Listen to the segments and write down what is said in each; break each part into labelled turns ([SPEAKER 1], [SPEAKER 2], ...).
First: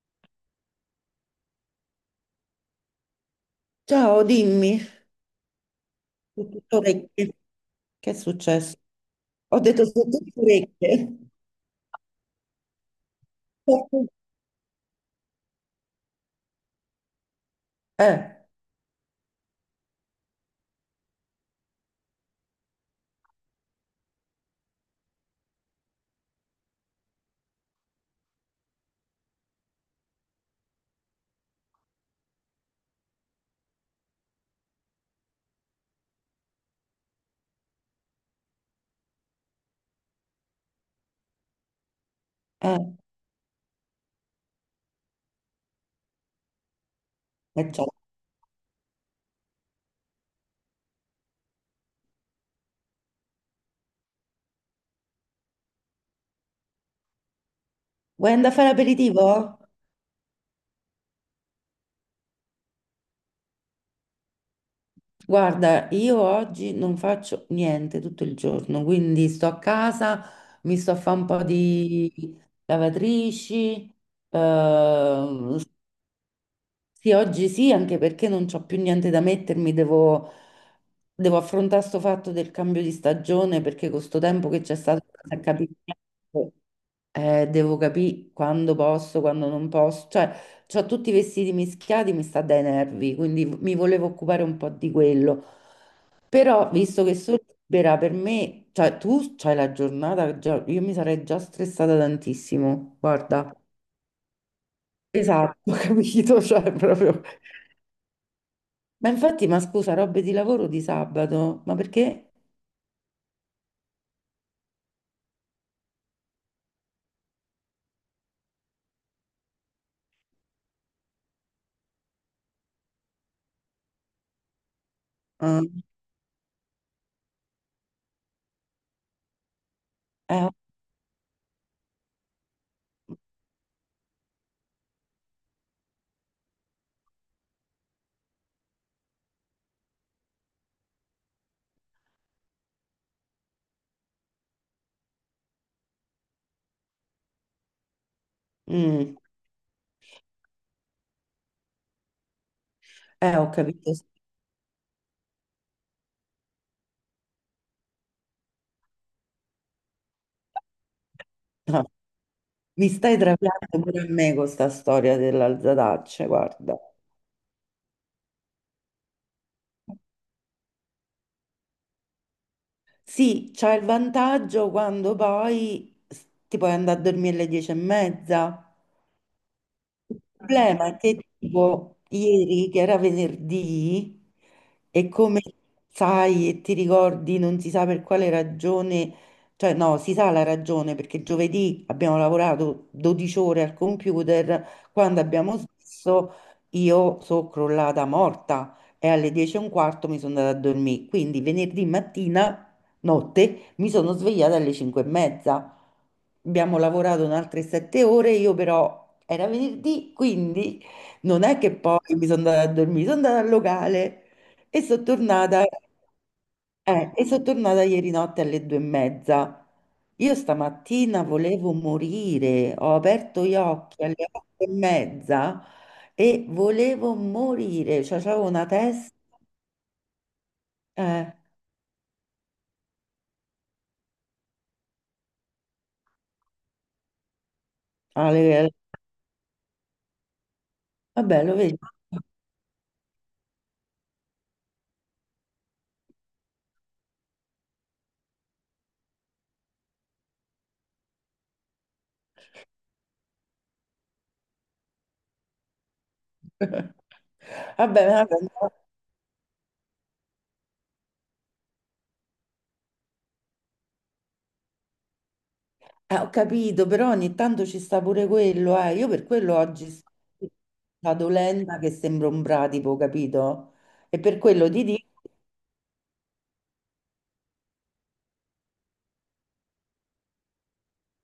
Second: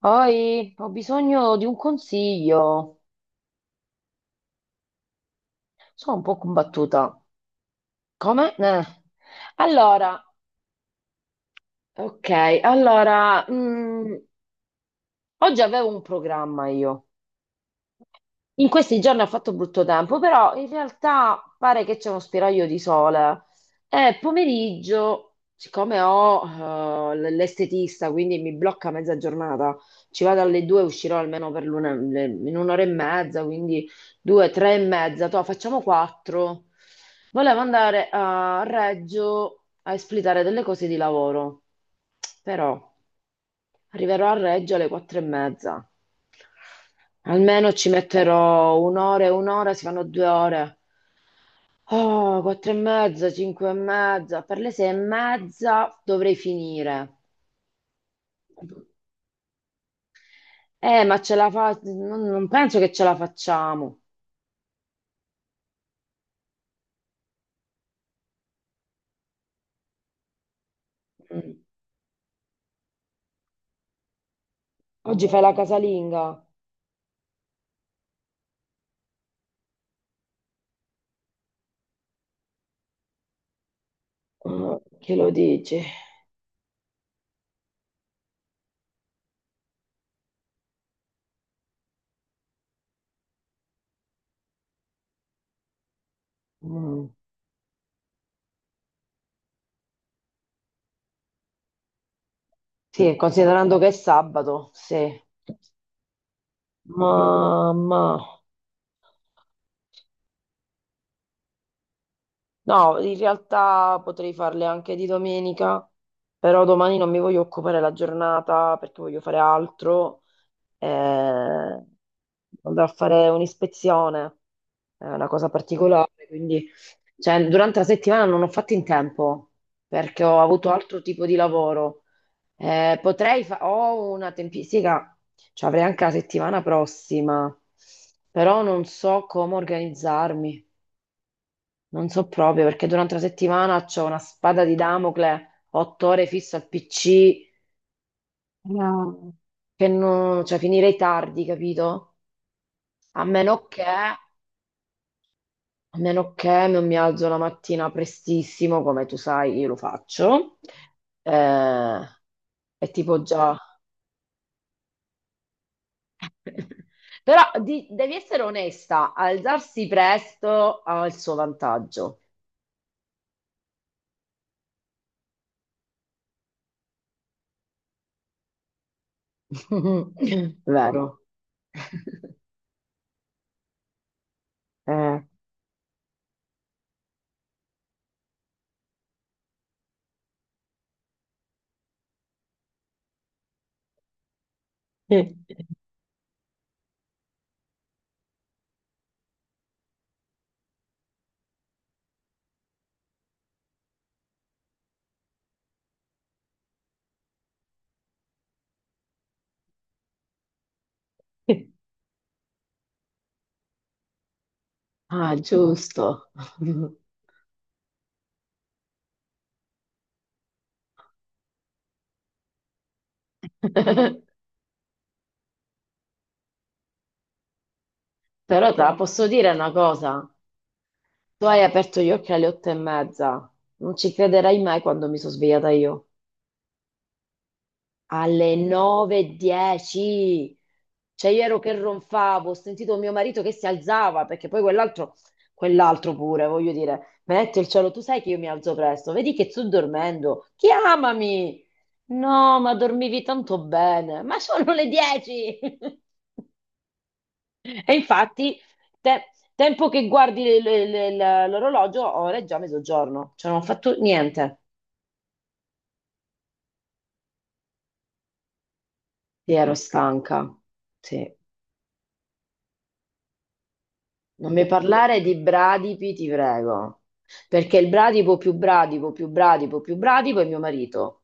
[SPEAKER 1] Poi ho bisogno di un consiglio.
[SPEAKER 2] Ciao, dimmi,
[SPEAKER 1] Sono un po'
[SPEAKER 2] sono tutto
[SPEAKER 1] combattuta.
[SPEAKER 2] orecchie. Che è
[SPEAKER 1] Come?
[SPEAKER 2] successo? Ho detto sono
[SPEAKER 1] Allora,
[SPEAKER 2] tutto orecchie.
[SPEAKER 1] ok, allora, oggi avevo un programma io.
[SPEAKER 2] Eh,
[SPEAKER 1] In questi giorni ha fatto brutto tempo, però in realtà pare che c'è uno spiraglio di sole. E pomeriggio, siccome ho l'estetista, quindi mi blocca mezza giornata, ci vado alle due, uscirò almeno per l'una, in un'ora e mezza, quindi due, tre e mezza, toh, facciamo quattro. Volevo andare a Reggio a espletare delle cose di lavoro, però
[SPEAKER 2] eh,
[SPEAKER 1] arriverò a Reggio alle quattro e mezza. Almeno
[SPEAKER 2] ciao.
[SPEAKER 1] ci metterò un'ora e un'ora, si fanno 2 ore. Oh, quattro e mezza, cinque e mezza, per le sei e mezza dovrei finire.
[SPEAKER 2] Vuoi andare a fare aperitivo?
[SPEAKER 1] Ma ce la fa... Non penso che ce la facciamo.
[SPEAKER 2] Guarda, io oggi non faccio niente tutto il giorno, quindi sto a casa, mi sto a fare un po'
[SPEAKER 1] Mm.
[SPEAKER 2] di lavatrici,
[SPEAKER 1] Oggi fai la
[SPEAKER 2] eh,
[SPEAKER 1] casalinga?
[SPEAKER 2] sì, oggi sì, anche perché non c'ho più niente da mettermi, devo affrontare sto fatto del cambio di stagione perché con sto tempo che
[SPEAKER 1] Mm,
[SPEAKER 2] c'è stato
[SPEAKER 1] che lo
[SPEAKER 2] senza capire
[SPEAKER 1] dici?
[SPEAKER 2] niente, devo capire quando posso, quando non posso, cioè ho tutti i vestiti mischiati, mi sta dai nervi, quindi mi volevo occupare un po' di quello, però visto
[SPEAKER 1] Mm.
[SPEAKER 2] che sono libera per me, cioè tu c'hai la giornata, io mi sarei già stressata tantissimo,
[SPEAKER 1] Sì,
[SPEAKER 2] guarda.
[SPEAKER 1] considerando che è sabato, sì.
[SPEAKER 2] Esatto, ho capito, cioè proprio...
[SPEAKER 1] Ma, ma-
[SPEAKER 2] Ma infatti, ma scusa, robe di lavoro di sabato, ma perché?
[SPEAKER 1] no, in realtà potrei farle anche di domenica, però domani non mi voglio occupare la giornata perché voglio fare altro. Eh, andrò a fare un'ispezione, è una cosa
[SPEAKER 2] Ah,
[SPEAKER 1] particolare, quindi cioè, durante la settimana non ho fatto in tempo perché ho
[SPEAKER 2] eh,
[SPEAKER 1] avuto altro tipo di lavoro. Potrei fare, ho una tempistica, cioè avrei anche la settimana prossima, però non so come organizzarmi, non so proprio perché durante la settimana ho una spada di Damocle, 8 ore fisso al PC.
[SPEAKER 2] mm,
[SPEAKER 1] No. Che non, cioè finirei tardi, capito? A
[SPEAKER 2] ho
[SPEAKER 1] meno che,
[SPEAKER 2] capito. Sì.
[SPEAKER 1] a meno che non mi alzo la mattina prestissimo, come tu sai, io lo faccio,
[SPEAKER 2] No,
[SPEAKER 1] eh,
[SPEAKER 2] mi
[SPEAKER 1] è
[SPEAKER 2] stai
[SPEAKER 1] tipo già.
[SPEAKER 2] trapiando pure a me con sta storia dell'alzataccia, guarda.
[SPEAKER 1] Però devi essere onesta, alzarsi presto ha il suo vantaggio.
[SPEAKER 2] Sì, c'ha il vantaggio quando poi ti puoi andare a dormire alle 10:30. Il problema è
[SPEAKER 1] Vero?
[SPEAKER 2] che tipo ieri, che era venerdì, e
[SPEAKER 1] Eh.
[SPEAKER 2] come sai e ti ricordi, non si sa per quale ragione, cioè no, si sa la ragione perché giovedì abbiamo lavorato 12 ore al computer, quando abbiamo smesso io sono crollata morta e alle 10 e un quarto mi sono andata a dormire, quindi venerdì mattina, notte, mi sono svegliata alle 5 e mezza, abbiamo lavorato un'altra 7 ore, io però era venerdì, quindi non è che poi mi sono andata a dormire, sono andata al locale e sono
[SPEAKER 1] Ah,
[SPEAKER 2] tornata,
[SPEAKER 1] giusto.
[SPEAKER 2] e sono tornata ieri notte alle 2:30. Io stamattina volevo morire, ho aperto gli occhi
[SPEAKER 1] Però
[SPEAKER 2] alle 8:30 e volevo morire, cioè avevo
[SPEAKER 1] te
[SPEAKER 2] una
[SPEAKER 1] la
[SPEAKER 2] testa,
[SPEAKER 1] posso dire una cosa.
[SPEAKER 2] eh,
[SPEAKER 1] Tu hai aperto gli occhi alle otto e mezza. Non ci crederai mai quando mi sono svegliata io. Alle
[SPEAKER 2] alle-
[SPEAKER 1] nove e dieci. Cioè, io
[SPEAKER 2] vabbè lo
[SPEAKER 1] ero che
[SPEAKER 2] vedi.
[SPEAKER 1] ronfavo, ho sentito mio marito che si alzava, perché poi quell'altro, quell'altro pure, voglio dire, metti il cielo, tu sai che io mi alzo presto, vedi che sto dormendo, chiamami! No, ma dormivi tanto bene, ma sono le 10! E
[SPEAKER 2] Vabbè, vabbè,
[SPEAKER 1] infatti, te- tempo che guardi l'orologio, ora è già mezzogiorno, cioè non ho fatto niente.
[SPEAKER 2] eh, ho capito, però ogni tanto ci sta pure quello, eh. Io per
[SPEAKER 1] Sì,
[SPEAKER 2] quello
[SPEAKER 1] ero
[SPEAKER 2] oggi sto
[SPEAKER 1] stanca,
[SPEAKER 2] vado
[SPEAKER 1] sì.
[SPEAKER 2] lenta che sembro un bradipo, capito? E per
[SPEAKER 1] Non mi
[SPEAKER 2] quello ti dico...
[SPEAKER 1] parlare di bradipi, ti prego, perché il bradipo più bradipo più bradipo più bradipo è mio marito.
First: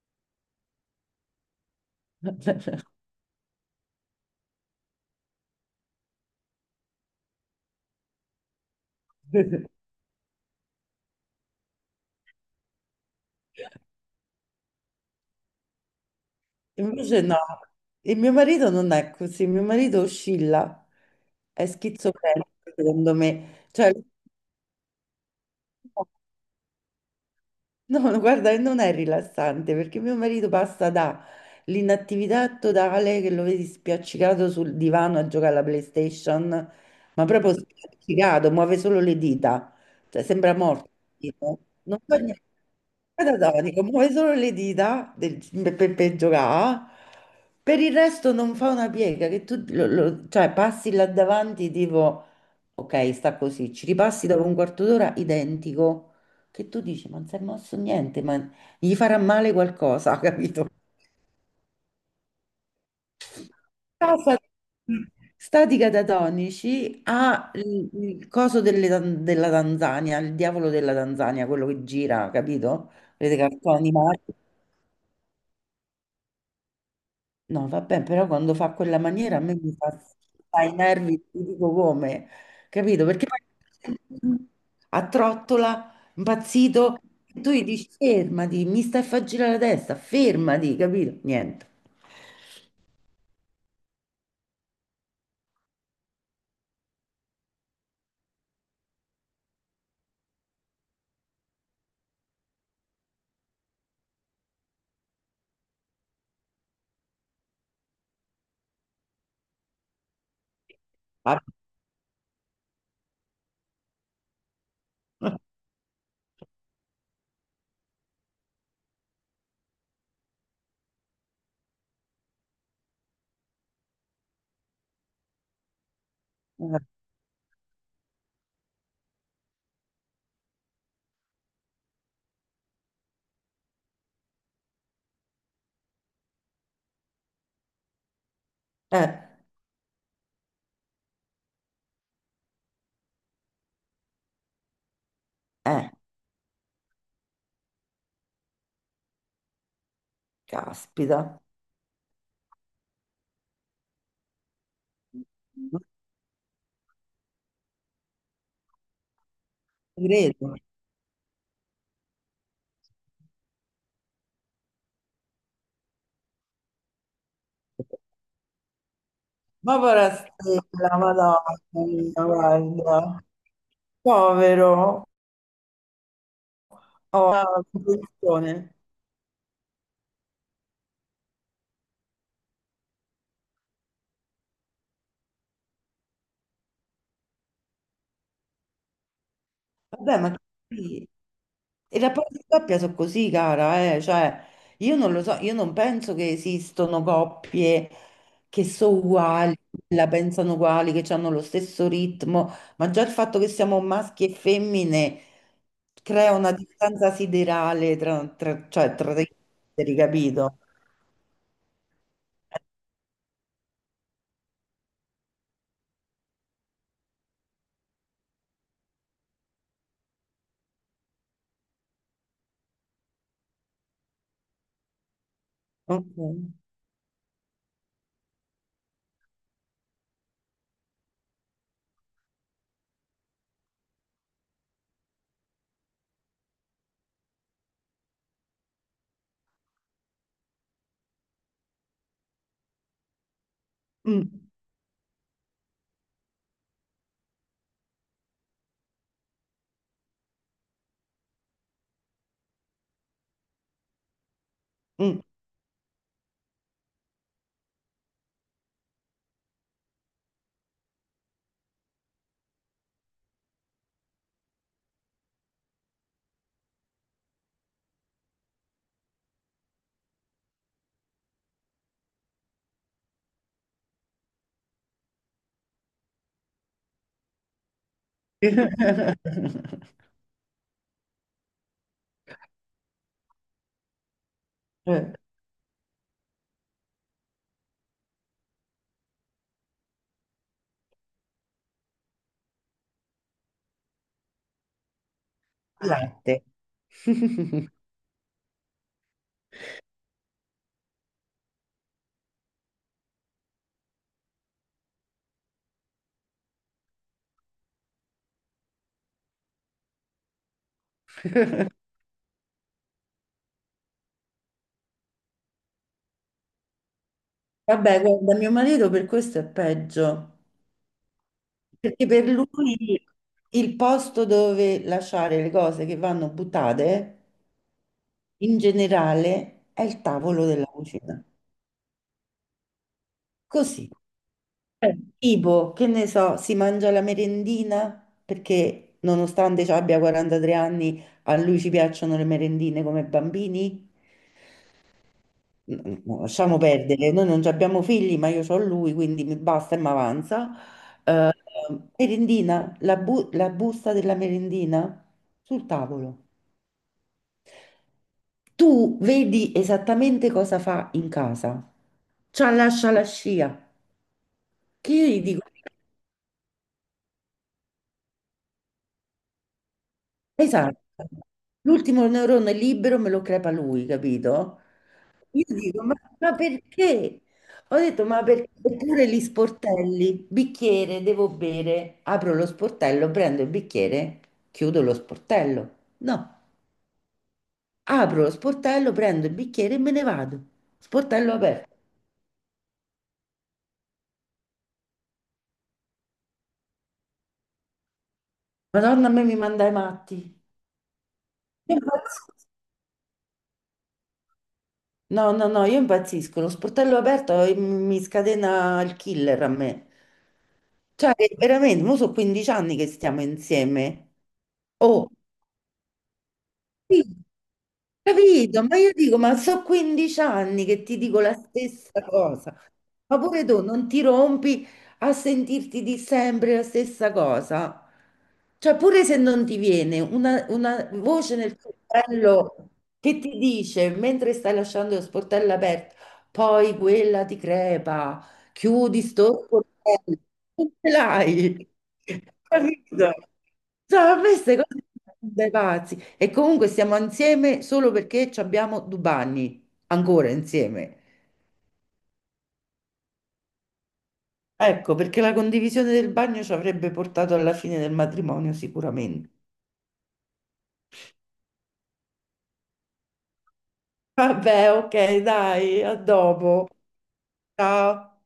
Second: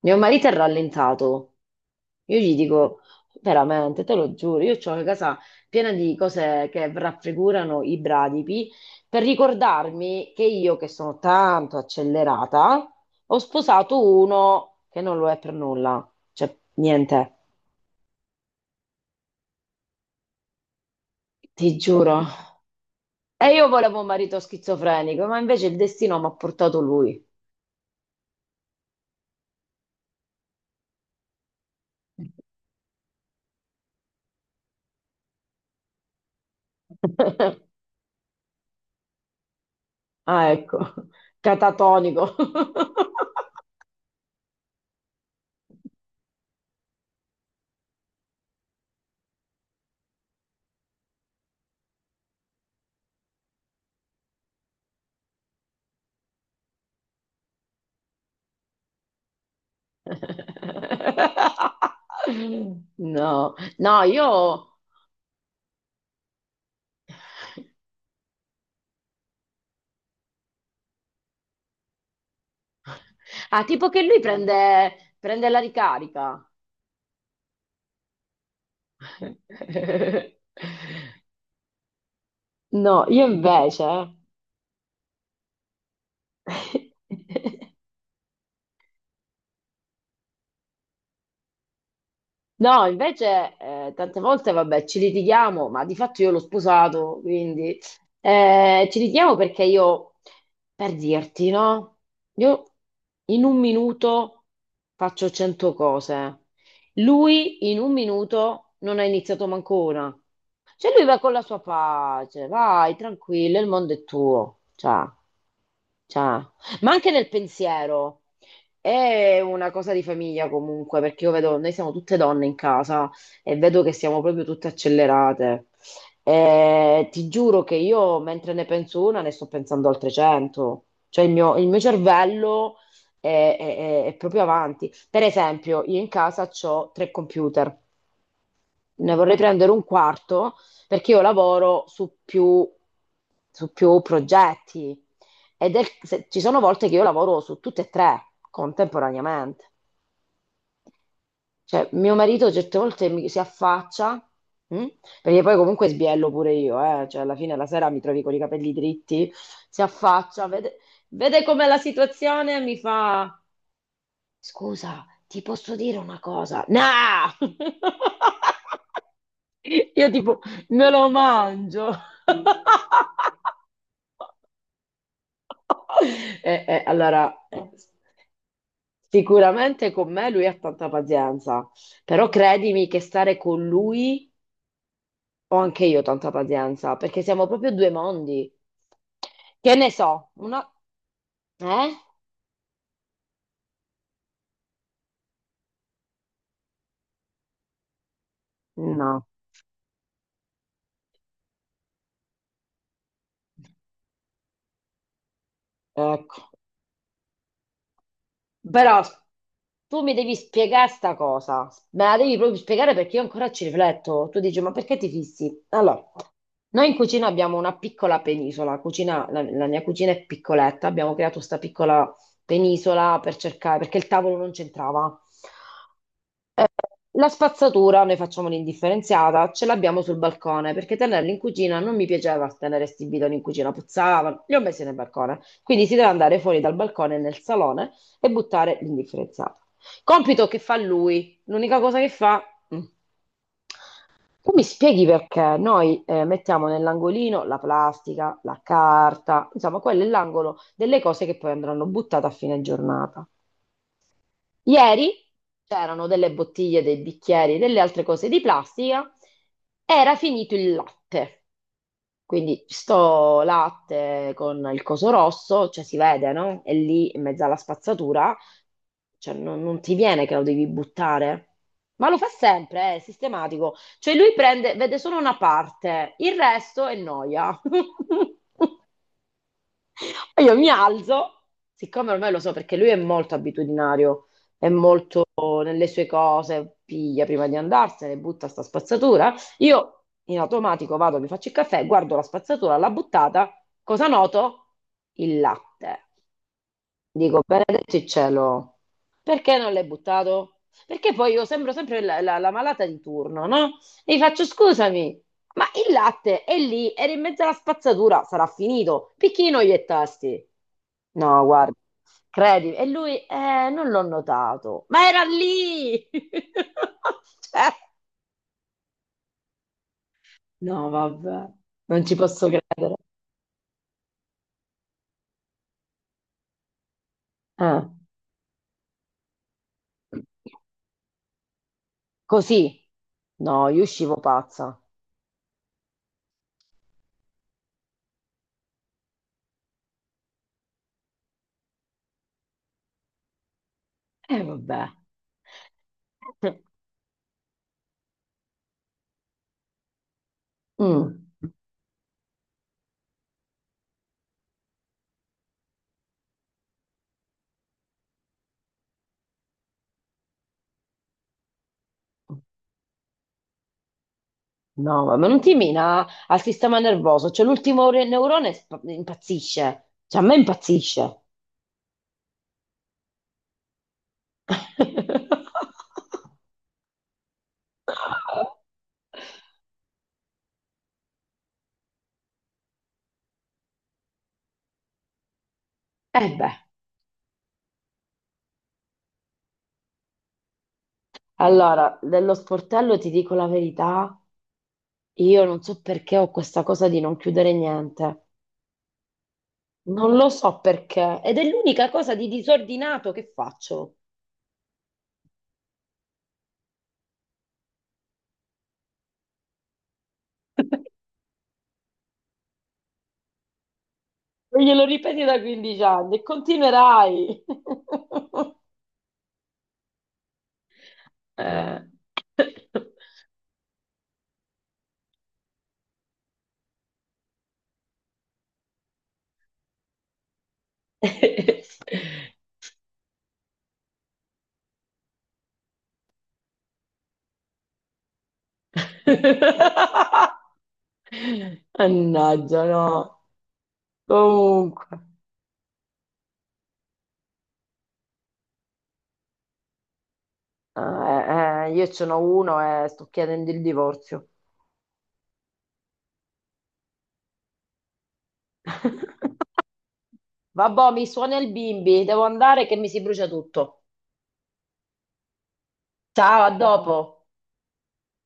[SPEAKER 1] Mio marito è rallentato. Io gli dico, veramente, te lo giuro, io ho una casa piena di cose che raffigurano i bradipi per ricordarmi che io, che sono tanto accelerata, ho sposato uno che non lo è per nulla. Cioè,
[SPEAKER 2] Invece
[SPEAKER 1] niente,
[SPEAKER 2] no, il mio marito non è così, il mio marito oscilla, è
[SPEAKER 1] ti giuro.
[SPEAKER 2] schizofrenico secondo
[SPEAKER 1] E io
[SPEAKER 2] me. Cioè,
[SPEAKER 1] volevo un marito schizofrenico, ma invece il destino mi ha portato lui.
[SPEAKER 2] no, no, guarda, e non è rilassante perché mio marito passa dall'inattività totale che lo vedi spiaccicato sul divano a giocare alla PlayStation, ma proprio spiaccicato, muove solo le dita, cioè
[SPEAKER 1] Ah,
[SPEAKER 2] sembra
[SPEAKER 1] ecco,
[SPEAKER 2] morto. Tipo. Non fa
[SPEAKER 1] catatonico.
[SPEAKER 2] niente. Catatonico, muove solo le dita per, per giocare, per il resto non fa una piega, che tu cioè, passi là davanti tipo, ok, sta così, ci ripassi dopo un quarto d'ora identico che tu dici, ma non si è mosso niente, ma gli farà male qualcosa, capito?
[SPEAKER 1] No, no, io...
[SPEAKER 2] Casa stati catatonici ha il coso della Tanzania, il diavolo della Tanzania, quello che gira, capito? Vedete
[SPEAKER 1] Ah,
[SPEAKER 2] cartoni
[SPEAKER 1] tipo che lui
[SPEAKER 2] animati.
[SPEAKER 1] prende, prende la ricarica.
[SPEAKER 2] No, vabbè, però quando fa quella maniera a me mi fa, fa i nervi, ti dico come,
[SPEAKER 1] No,
[SPEAKER 2] capito?
[SPEAKER 1] io
[SPEAKER 2] Perché
[SPEAKER 1] invece...
[SPEAKER 2] poi a trottola, impazzito, tu gli dici fermati, mi stai a far girare la testa, fermati, capito? Niente.
[SPEAKER 1] No, invece tante volte, vabbè, ci litighiamo, ma di fatto io l'ho sposato, quindi ci litighiamo perché io, per dirti, no? Io in un minuto faccio 100 cose. Lui in un minuto non ha iniziato manco una. Cioè lui va con
[SPEAKER 2] Ah,
[SPEAKER 1] la sua pace, vai, tranquillo, il mondo è tuo. Ciao, ciao. Ma anche nel pensiero. È una cosa di famiglia comunque, perché io vedo, noi siamo tutte donne in casa e vedo che siamo proprio tutte accelerate. E ti giuro che io, mentre ne penso una, ne sto pensando altre 100. Cioè il mio cervello è, è- è proprio avanti. Per esempio, io in casa ho tre computer,
[SPEAKER 2] Eh,
[SPEAKER 1] ne vorrei prendere un quarto perché io lavoro su più progetti ed è-
[SPEAKER 2] eh,
[SPEAKER 1] se- ci sono volte che io lavoro su tutte e tre contemporaneamente.
[SPEAKER 2] caspita.
[SPEAKER 1] Cioè, mio marito certe volte si affaccia, mh? Perché poi
[SPEAKER 2] Non
[SPEAKER 1] comunque sbiello pure io, eh? Cioè, alla fine la sera mi trovi con i capelli dritti, si
[SPEAKER 2] ci
[SPEAKER 1] affaccia,
[SPEAKER 2] credo.
[SPEAKER 1] vede com'è la situazione e mi fa, scusa, ti posso dire una cosa? No!
[SPEAKER 2] Ma povera
[SPEAKER 1] Io tipo, me
[SPEAKER 2] stella,
[SPEAKER 1] lo
[SPEAKER 2] madonna
[SPEAKER 1] mangio.
[SPEAKER 2] mia, guarda. Povero.
[SPEAKER 1] Eh, eh,
[SPEAKER 2] Oh,
[SPEAKER 1] allora,
[SPEAKER 2] una
[SPEAKER 1] eh,
[SPEAKER 2] comprensione.
[SPEAKER 1] sicuramente con me lui ha tanta pazienza, però credimi che stare con lui ho anche io tanta pazienza, perché siamo proprio due mondi. Che ne
[SPEAKER 2] Vabbè,
[SPEAKER 1] so,
[SPEAKER 2] ma
[SPEAKER 1] una...
[SPEAKER 2] sì.
[SPEAKER 1] Eh?
[SPEAKER 2] I rapporti di coppia sono così, cara, eh. Cioè, io non lo so, io non penso che esistano coppie che sono
[SPEAKER 1] No,
[SPEAKER 2] uguali, la pensano uguali, che hanno lo stesso ritmo, ma già il fatto che siamo maschi e femmine crea
[SPEAKER 1] ecco.
[SPEAKER 2] una distanza siderale cioè,
[SPEAKER 1] Però
[SPEAKER 2] tra gli esseri,
[SPEAKER 1] tu mi devi
[SPEAKER 2] capito?
[SPEAKER 1] spiegare sta cosa, me la devi proprio spiegare perché io ancora ci rifletto. Tu dici, ma perché ti fissi? Allora, noi in cucina abbiamo una piccola penisola, la mia cucina è piccoletta, abbiamo creato questa piccola penisola per cercare, perché il tavolo non c'entrava.
[SPEAKER 2] Ok.
[SPEAKER 1] La spazzatura, noi facciamo l'indifferenziata, ce l'abbiamo sul balcone perché tenerla in cucina non mi piaceva tenere sti bidoni in cucina, puzzavano, li ho messi nel balcone. Quindi si deve andare fuori dal balcone nel salone e buttare l'indifferenziata. Compito che fa lui, l'unica cosa che fa... mm,
[SPEAKER 2] Mm,
[SPEAKER 1] tu mi spieghi perché noi mettiamo nell'angolino la plastica, la carta, insomma, quello è l'angolo delle cose che poi andranno buttate a fine giornata. Ieri
[SPEAKER 2] mm.
[SPEAKER 1] c'erano delle bottiglie, dei bicchieri, delle altre cose di plastica. Era finito il latte. Quindi sto latte con il coso rosso, cioè si vede, no? E lì in mezzo alla spazzatura, cioè non ti viene che lo devi buttare. Ma lo fa sempre, è sistematico. Cioè lui prende, vede solo una parte, il resto è noia. E io mi alzo, siccome ormai lo so perché lui è molto abitudinario, è
[SPEAKER 2] Eh,
[SPEAKER 1] molto nelle sue cose, piglia prima di andarsene, butta sta spazzatura. Io in automatico vado, mi faccio il caffè, guardo la spazzatura, l'ha buttata, cosa noto? Il latte.
[SPEAKER 2] latte.
[SPEAKER 1] Dico, benedetto il cielo, perché non l'hai buttato? Perché poi io sembro sempre la malata di turno, no? E gli faccio, scusami, ma il latte è lì, era in mezzo alla spazzatura, sarà finito. Picchino gli e tasti. No, guarda, credi. E lui, non l'ho notato, ma era lì! Cioè,
[SPEAKER 2] Vabbè, guarda, mio marito per questo è peggio,
[SPEAKER 1] no, vabbè, non
[SPEAKER 2] perché
[SPEAKER 1] ci
[SPEAKER 2] per
[SPEAKER 1] posso credere.
[SPEAKER 2] lui il posto dove lasciare le cose che vanno buttate
[SPEAKER 1] Eh.
[SPEAKER 2] in generale è il tavolo della cucina.
[SPEAKER 1] Così? No, io
[SPEAKER 2] Così.
[SPEAKER 1] uscivo pazza.
[SPEAKER 2] Tipo, che ne so, si mangia la merendina perché nonostante ci abbia 43 anni, a lui ci piacciono le merendine come bambini.
[SPEAKER 1] E vabbè.
[SPEAKER 2] No, lasciamo perdere, noi non ci abbiamo figli, ma io ho lui, quindi mi basta e mi avanza.
[SPEAKER 1] Mm.
[SPEAKER 2] Eh, merendina, la busta della merendina sul tavolo. Tu vedi esattamente cosa fa in casa. C'ha lascia la scia. Che
[SPEAKER 1] No,
[SPEAKER 2] io
[SPEAKER 1] ma
[SPEAKER 2] gli
[SPEAKER 1] ma non
[SPEAKER 2] dico,
[SPEAKER 1] ti mina al sistema nervoso, cioè l'ultimo neurone impazzisce, cioè a me
[SPEAKER 2] esatto,
[SPEAKER 1] impazzisce.
[SPEAKER 2] l'ultimo neurone libero me lo crepa lui, capito? Io dico, ma, ma perché? Ho detto, ma perché? Oppure gli sportelli, bicchiere, devo bere, apro lo sportello, prendo il bicchiere, chiudo lo sportello.
[SPEAKER 1] E
[SPEAKER 2] No,
[SPEAKER 1] beh,
[SPEAKER 2] apro lo sportello, prendo il bicchiere e me ne vado. Sportello aperto.
[SPEAKER 1] allora, dello sportello ti dico la verità, io non so perché ho questa cosa di non chiudere niente,
[SPEAKER 2] Madonna, a me mi manda i
[SPEAKER 1] non
[SPEAKER 2] matti.
[SPEAKER 1] lo
[SPEAKER 2] Io
[SPEAKER 1] so perché, ed è l'unica cosa di
[SPEAKER 2] impazzisco.
[SPEAKER 1] disordinato che faccio.
[SPEAKER 2] No, no, no, io impazzisco. Lo sportello aperto mi scatena il killer a me. Cioè, veramente, mo sono 15 anni che stiamo insieme.
[SPEAKER 1] E glielo
[SPEAKER 2] Oh,
[SPEAKER 1] ripeti da 15 anni e
[SPEAKER 2] Sì,
[SPEAKER 1] continuerai.
[SPEAKER 2] capito? Ma io dico, ma so 15 anni che ti dico la
[SPEAKER 1] Eh.
[SPEAKER 2] stessa cosa, ma pure tu non ti rompi a sentirti di sempre la stessa cosa. Cioè, pure se non ti viene una voce nel tuo cervello che ti dice, mentre stai lasciando lo sportello aperto, poi quella ti crepa, chiudi sto sportello, non ce l'hai,
[SPEAKER 1] Mannaggia, no.
[SPEAKER 2] capito? Cioè, a me queste cose
[SPEAKER 1] Comunque,
[SPEAKER 2] mi fanno dai pazzi. E comunque stiamo insieme solo perché ci abbiamo 2 bagni, ancora insieme.
[SPEAKER 1] eh, io ce n'ho uno e sto chiedendo il divorzio.
[SPEAKER 2] Ecco, perché la condivisione del bagno ci avrebbe portato alla fine del matrimonio sicuramente.
[SPEAKER 1] Vabbè, mi suona il bimbi, devo andare che mi si brucia tutto.
[SPEAKER 2] Vabbè, ok, dai, a
[SPEAKER 1] Ciao, a
[SPEAKER 2] dopo.
[SPEAKER 1] dopo.
[SPEAKER 2] Ciao.